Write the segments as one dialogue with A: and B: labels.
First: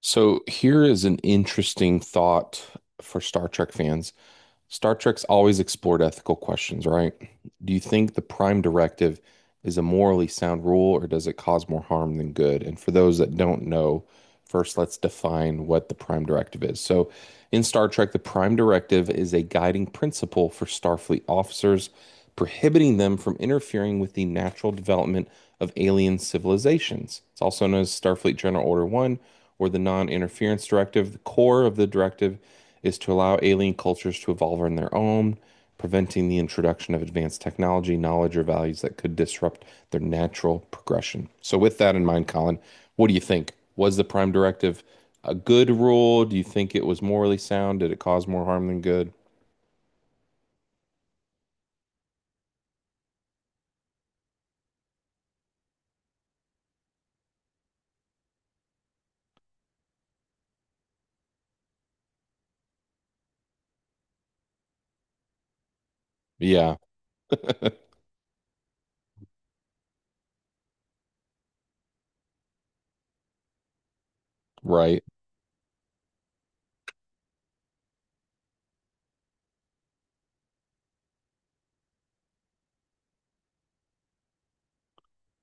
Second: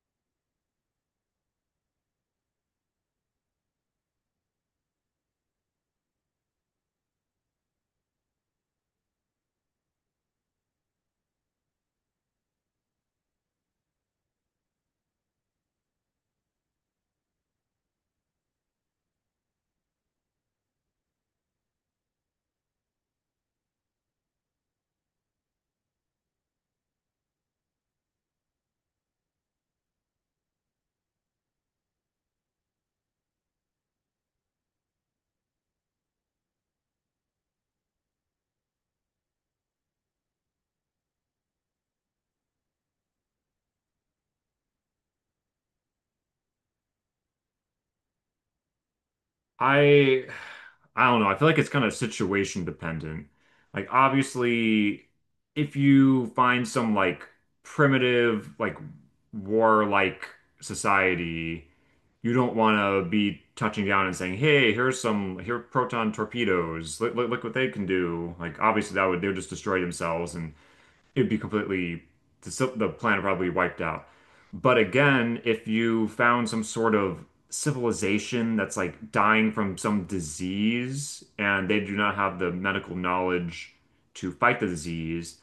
A: So here is an interesting thought for Star Trek fans. Star Trek's always explored ethical questions, right? Do you think the Prime Directive is a morally sound rule, or does it cause more harm than good? And for those that don't know, first let's define what the Prime Directive is. In Star Trek, the Prime Directive is a guiding principle for Starfleet officers, prohibiting them from interfering with the natural development of alien civilizations. It's also known as Starfleet General Order 1 or the Non-Interference Directive. The core of the directive is to allow alien cultures to evolve on their own, preventing the introduction of advanced technology, knowledge, or values that could disrupt their natural progression. So, with that in mind, Colin, what do you think? Was the Prime Directive a good rule? Do you think it was morally sound? Did it cause more harm than good?
B: I I don't know. I feel like it's kind of situation dependent. Like obviously if you find some like primitive like warlike society, you don't want to be touching down and saying, "Hey, here are proton
A: Yeah.
B: torpedoes. Look, look, look what they can do." Like obviously that would they would just destroy themselves, and it would be completely the, the planet probably wiped out. But
A: Right,
B: again, if you found some sort of civilization that's like dying from some disease and they do not have the medical knowledge to fight the disease,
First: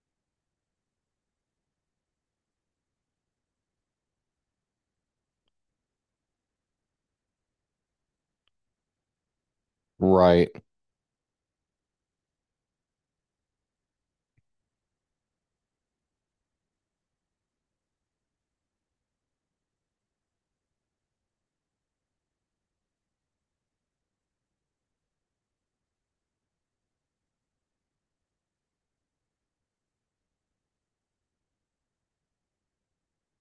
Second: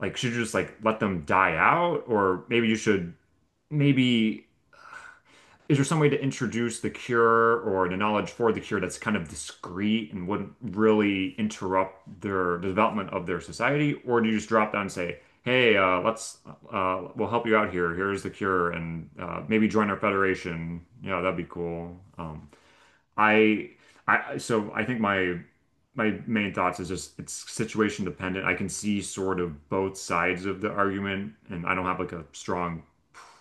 B: like should you just like let them die out? Or maybe you should maybe is there some way to introduce the cure or the knowledge for the cure that's kind of discreet and
A: right.
B: wouldn't really interrupt the development of their society? Or do you just drop down and say, hey, let's we'll help you out here. Here's the cure, and maybe join our federation. Yeah, that'd be cool. I, so I think my main thoughts is just it's situation dependent. I can see sort of both sides of the argument, and I don't have like a strong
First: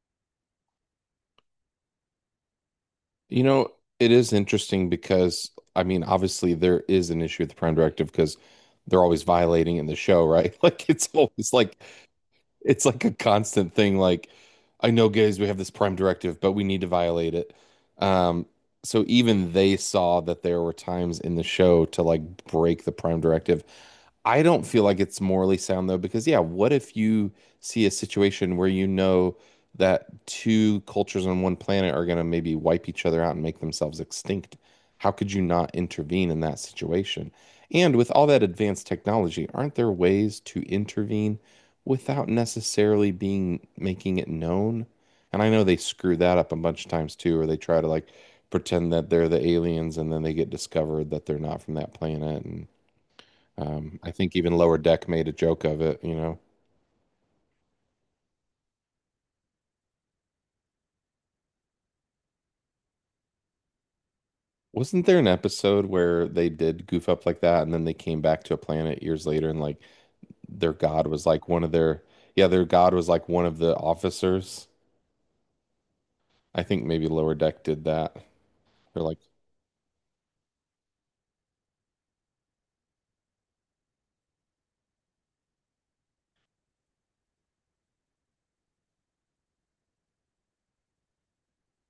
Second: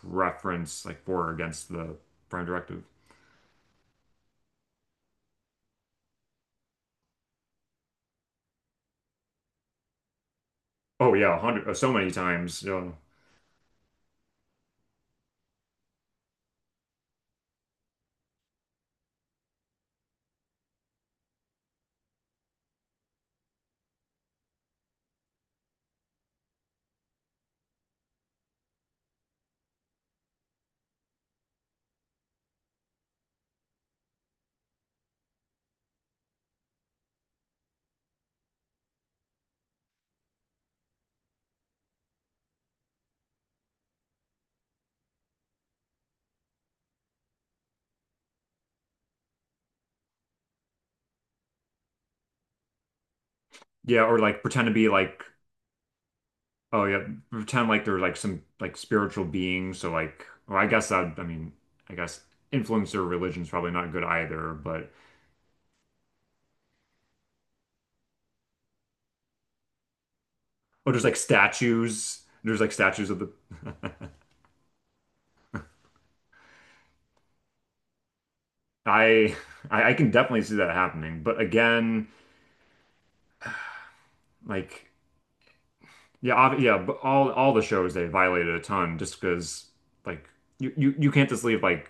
B: preference, like for or against the Prime Directive.
A: You know, it is interesting because, I mean, obviously there is an issue with the Prime Directive because they're always violating in the show, right? Like, it's
B: Oh yeah, a
A: always
B: hundred,
A: like
B: so many times.
A: it's
B: Yeah,
A: like a constant thing. Like, I know, guys, we have this prime directive, but we need to violate it. Um, so even they saw that there were times in the show to like break the prime directive. I don't feel like it's morally sound though, because yeah, what if you see a situation where you know that two cultures on one planet are going to maybe wipe each other out and make themselves extinct? How could you not intervene in that situation? And with all that advanced technology, aren't there ways to intervene without necessarily being making it known? And I know they screw that up a bunch of times too, or they try to like pretend that they're the aliens and then they get discovered that they're not from that planet and
B: yeah,
A: I
B: or
A: think
B: like
A: even
B: pretend to
A: Lower
B: be
A: Deck
B: like,
A: made a joke of it.
B: oh yeah, pretend like they're like some like spiritual beings. So like, well, I guess that I mean, I guess influencer religion's probably not good either, but.
A: Wasn't there an episode where they did goof up like that and then they came back to a planet years later and like their
B: Oh, there's
A: god
B: like
A: was like one of their,
B: statues.
A: yeah,
B: There's
A: their
B: like
A: god was
B: statues of
A: like
B: the
A: one of the officers. I think maybe Lower Deck did that. They're like,
B: I I can definitely see that happening. But again, like yeah, ob yeah, but all the shows they violated a ton just because like you can't just leave like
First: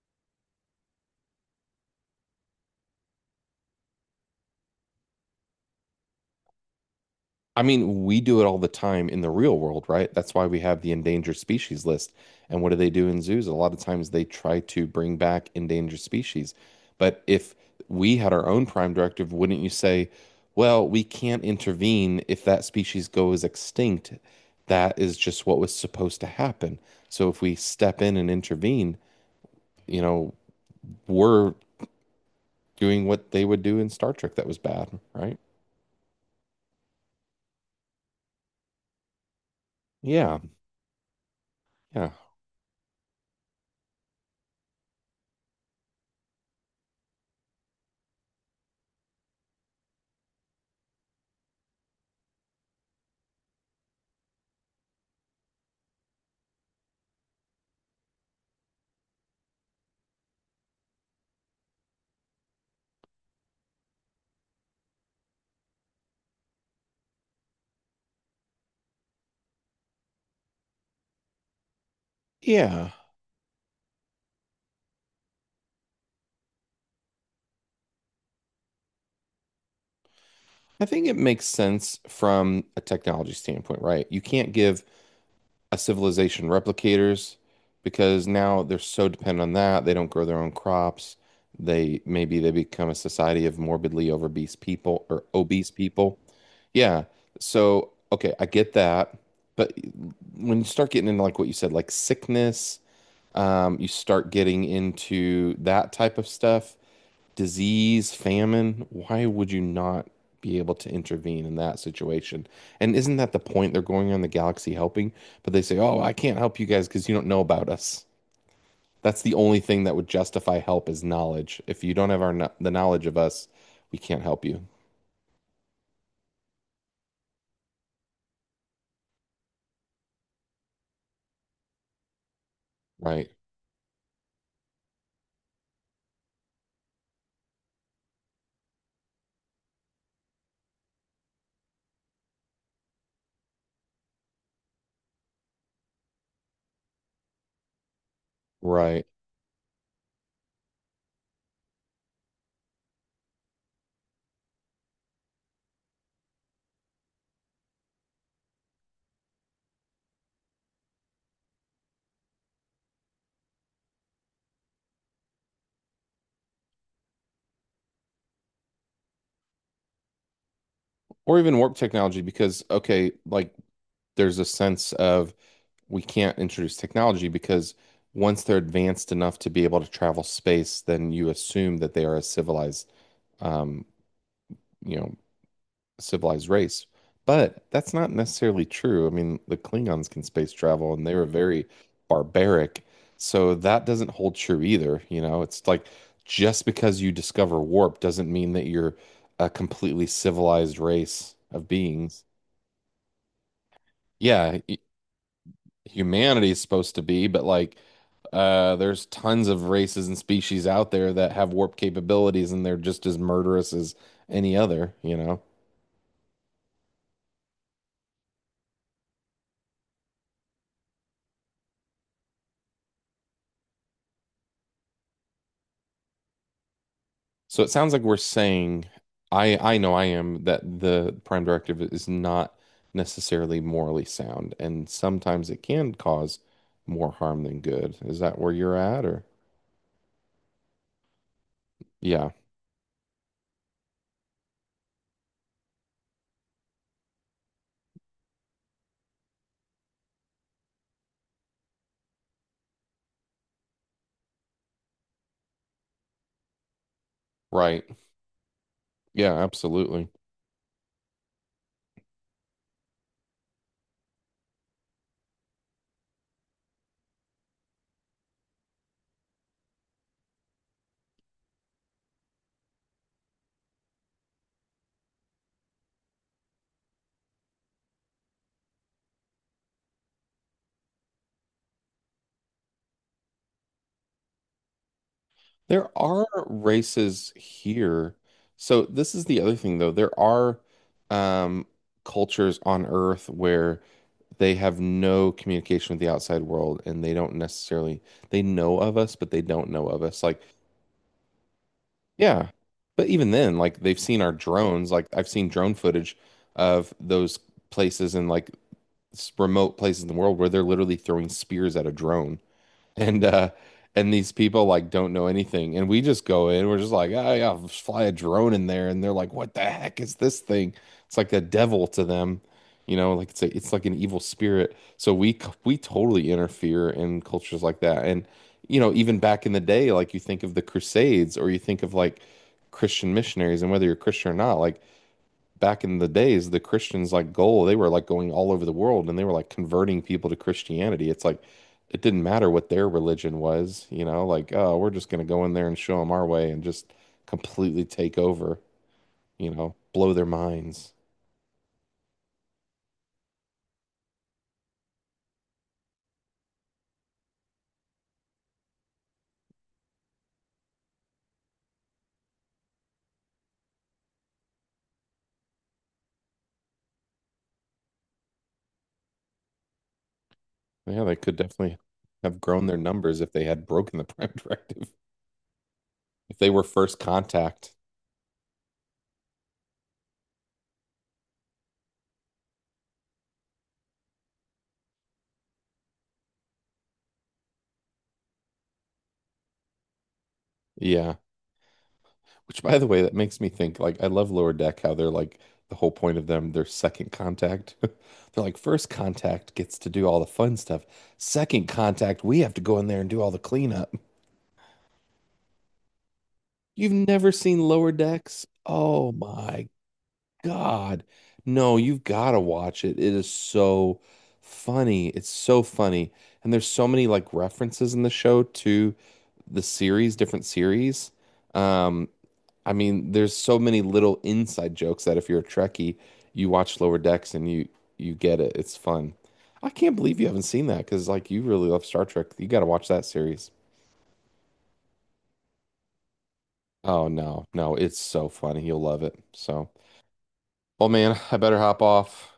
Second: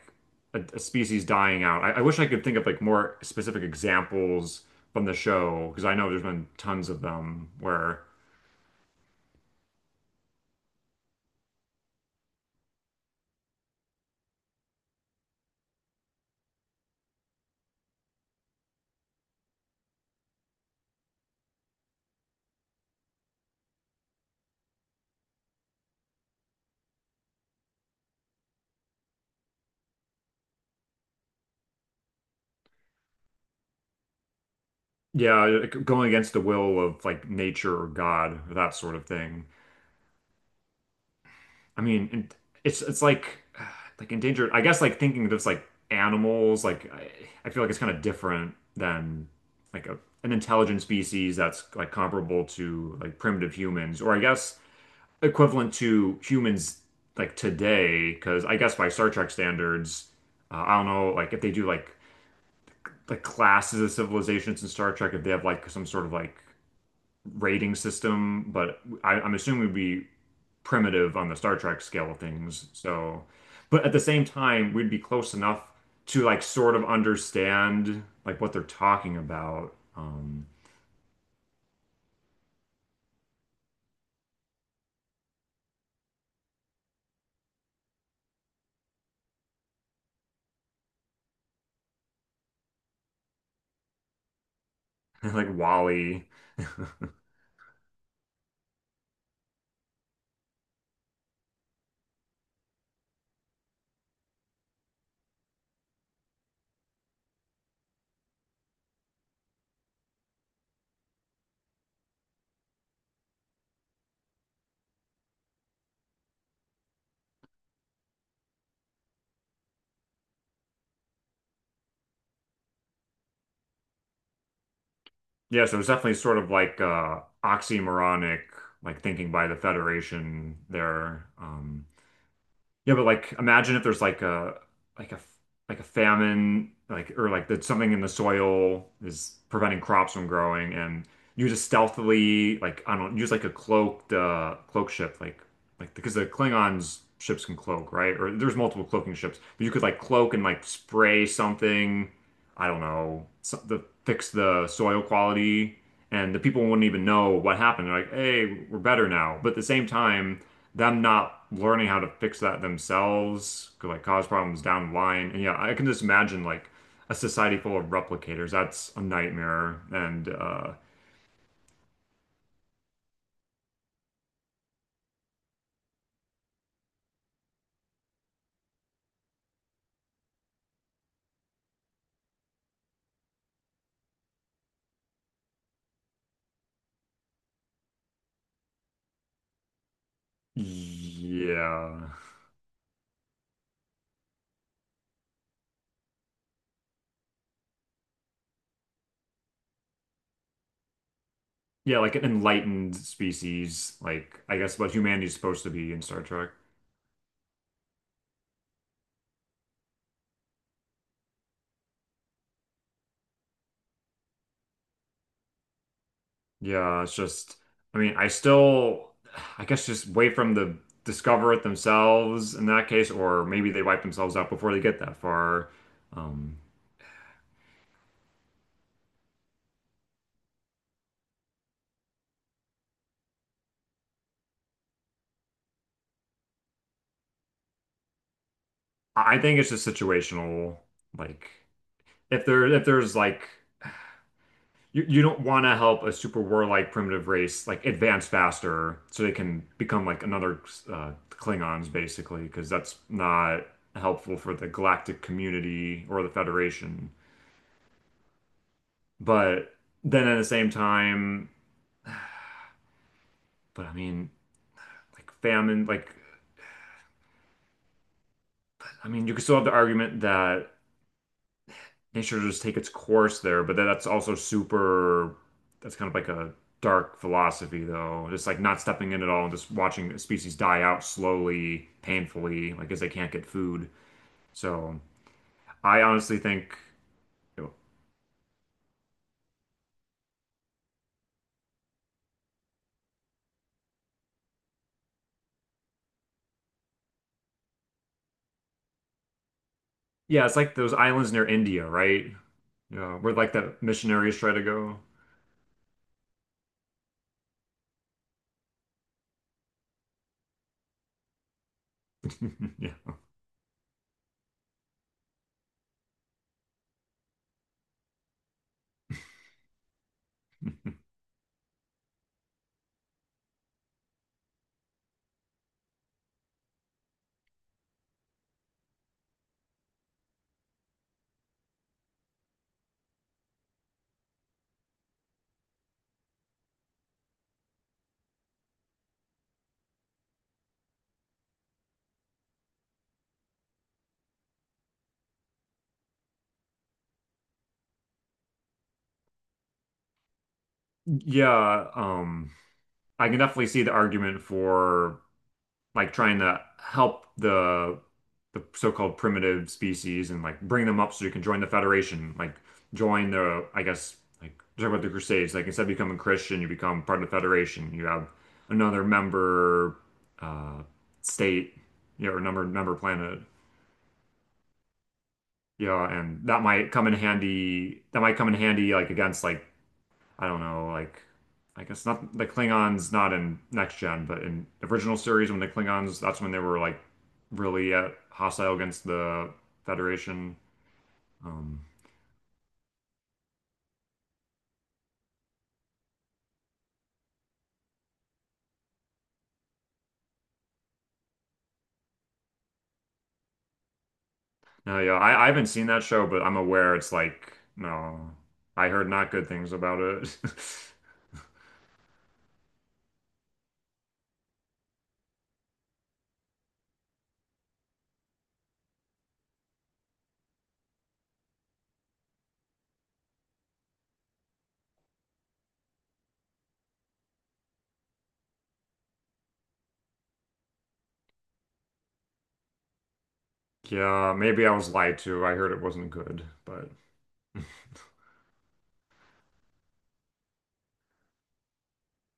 B: a species dying out. I wish I could think of like more specific examples from the show because I know there's been tons of them
A: I
B: where
A: mean, we do it all the time in the real world, right? That's why we have the endangered species list. And what do they do in zoos? A lot of times they try to bring back endangered species. But if we had our own prime directive, wouldn't you say, well, we can't intervene if that species goes extinct? That is just what was supposed to happen. So if we step in and intervene, you know, we're doing what they would do in Star Trek that was bad, right?
B: yeah, like going against the will of like nature or God or that sort of thing.
A: Yeah.
B: I mean,
A: Yeah.
B: and it's like like endangered. I guess like thinking of this like animals, I feel like it's kind of different than like a, an intelligent species that's like comparable to like primitive humans, or I guess equivalent to humans like today. Because I guess by Star Trek standards, I don't know like if they do like the classes of civilizations in Star Trek, if they have like some sort of like rating system, but I'm assuming we'd be primitive on the Star Trek scale of things.
A: Yeah.
B: So, but at the same time, we'd be close enough to like sort of understand like what they're talking about.
A: I think it makes sense from a technology standpoint, right? You can't give a civilization replicators because now they're so dependent on that. They don't grow their own crops. They maybe they become a society of morbidly obese people or
B: Like
A: obese people.
B: Wally.
A: Yeah. So, okay, I get that. But when you start getting into like what you said, like sickness, you start getting into that type of stuff, disease, famine, why would you not be able to intervene in that situation? And isn't that the point? They're going around the galaxy helping, but they say, "Oh, I can't help you guys because you don't know about us." That's the only thing that would justify help is knowledge. If you don't have our the knowledge of us, we can't help you.
B: Yeah, so it's definitely sort of like oxymoronic, like thinking by the Federation there. Yeah, but
A: Right.
B: like imagine if there's like a like a famine, like or like that something in the soil is preventing crops from growing, and you just stealthily like I don't use like a cloaked cloak ship, like because the Klingons ships can cloak, right? Or there's multiple
A: Right.
B: cloaking ships, but you could like cloak and like spray something, I don't know, so, the fix the soil quality, and the people wouldn't even know what happened. They're like, hey, we're better now, but at the same time them not learning how to fix that themselves could like cause problems down the line. And yeah, I can just imagine like a society full of replicators. That's a nightmare. And
A: Or even warp technology because okay, like there's a sense of we can't introduce technology because once they're advanced enough to be able to travel space, then you assume that they are a civilized, um, you know, civilized race. But that's not necessarily true. I mean, the Klingons can space travel and they were very
B: yeah.
A: barbaric. So that doesn't hold true either. You know, it's like just because you discover warp doesn't mean that you're a completely civilized race of
B: Yeah, like
A: beings.
B: an enlightened species, like I
A: Yeah, hu-
B: guess what humanity's supposed to be in Star
A: humanity
B: Trek.
A: is supposed to be, but like there's tons of races and species out there that have warp capabilities and they're just as murderous as any other, you know?
B: Yeah, it's just I mean, I still I guess just wait from the discover it themselves in that case, or maybe they wipe themselves out before they get that far. Um,
A: So it sounds like we're saying, I know I am that the prime directive is not necessarily morally sound, and sometimes it can cause more harm than good. Is that where you're at, or?
B: I think it's just situational. Like
A: Yeah,
B: if there's like you don't want to help a super warlike primitive race like advance faster so they can become like another Klingons basically because that's not helpful for the galactic community or the Federation.
A: right. Yeah,
B: But
A: absolutely.
B: then at the same time, but I mean like famine like I mean you could still have the argument that nature just take its course there, but then that's also super, that's kind of like a dark philosophy though. Just like not stepping in at all and just watching species die out slowly, painfully, like as they can't get food. So
A: There
B: I
A: are
B: honestly think,
A: races here. So this is the other thing, though. There are, um, cultures on Earth where they have no communication with the outside world, and they don't necessarily, they know of us, but they don't know of us. Like,
B: yeah, it's like those islands near India, right?
A: yeah. But
B: Yeah,
A: even
B: where like
A: then,
B: the
A: like they've seen our
B: missionaries try to
A: drones.
B: go.
A: Like I've seen drone footage of those places in like remote places in the world where they're literally throwing spears at a drone
B: Yeah.
A: and and these people like don't know anything and we just go in, we're just like, oh yeah, I'll just fly a drone in there and they're like, what the heck is this thing? It's like the devil to them, you know, like it's like an evil spirit, so we totally interfere in cultures like that. And you know, even back in the day, like you think of the crusades or you think of like Christian missionaries, and whether you're Christian or not, like back in the days, the Christians like goal, they were like going all over the world and they were like converting people to Christianity. It's like it didn't matter what their religion was, you know, like, oh, we're just going to go in there and show them our way and just completely take over, you know, blow their minds.
B: Yeah, I can definitely see the argument for like trying to help the so-called primitive species and like bring them up so you can join the Federation, like join the, I guess, like talk about the Crusades. Like instead of becoming Christian, you become part of the Federation. You have another member uh,
A: Yeah, they could
B: state,
A: definitely
B: you know,
A: have
B: or number
A: grown their
B: member
A: numbers if
B: planet.
A: they had broken the prime directive,
B: Yeah,
A: if
B: and
A: they
B: that
A: were
B: might
A: first
B: come in
A: contact.
B: handy. That might come in handy like against like I don't know, like I guess not the Klingons not in next gen, but in the original series when the Klingons that's when they were like really hostile against the Federation.
A: Yeah.
B: Um,
A: Which, by the way, that makes me think like I love Lower Deck, how they're like the whole point of them, their second contact. They're like, first contact gets to do all the fun stuff. Second contact, we have to go in there and do all the cleanup.
B: no, yeah, I haven't seen that show, but I'm
A: You've
B: aware it's
A: never
B: like
A: seen Lower
B: no,
A: Decks?
B: I heard
A: Oh
B: not good
A: my
B: things about it.
A: God. No, you've got to watch it. It is so funny. It's so funny. And there's so many like references in the show to the series, different series. Um, I mean, there's so many little inside jokes that if you're a Trekkie, you watch Lower Decks and you get it. It's fun. I can't believe you haven't seen that because like you really love Star Trek. You got to watch that series.
B: Yeah, maybe I was lied to. I heard it wasn't good, but
A: Oh no, no, it's so funny. You'll love it. So, well, man, I better hop off.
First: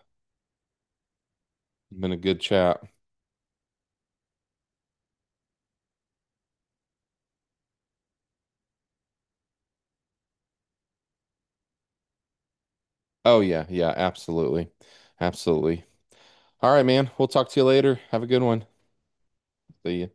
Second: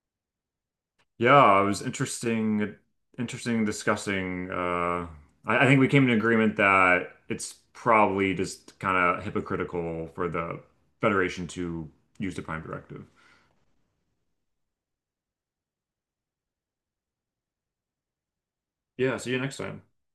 B: yeah, it was
A: Been a good
B: interesting,
A: chat.
B: interesting discussing. I think we came to an agreement that it's probably just kind of hypocritical for the Federation to use the Prime Directive.
A: Oh yeah, yeah, absolutely, absolutely. All right, man. We'll talk to you later. Have a good one.
B: Yeah, see you next time.
A: See ya.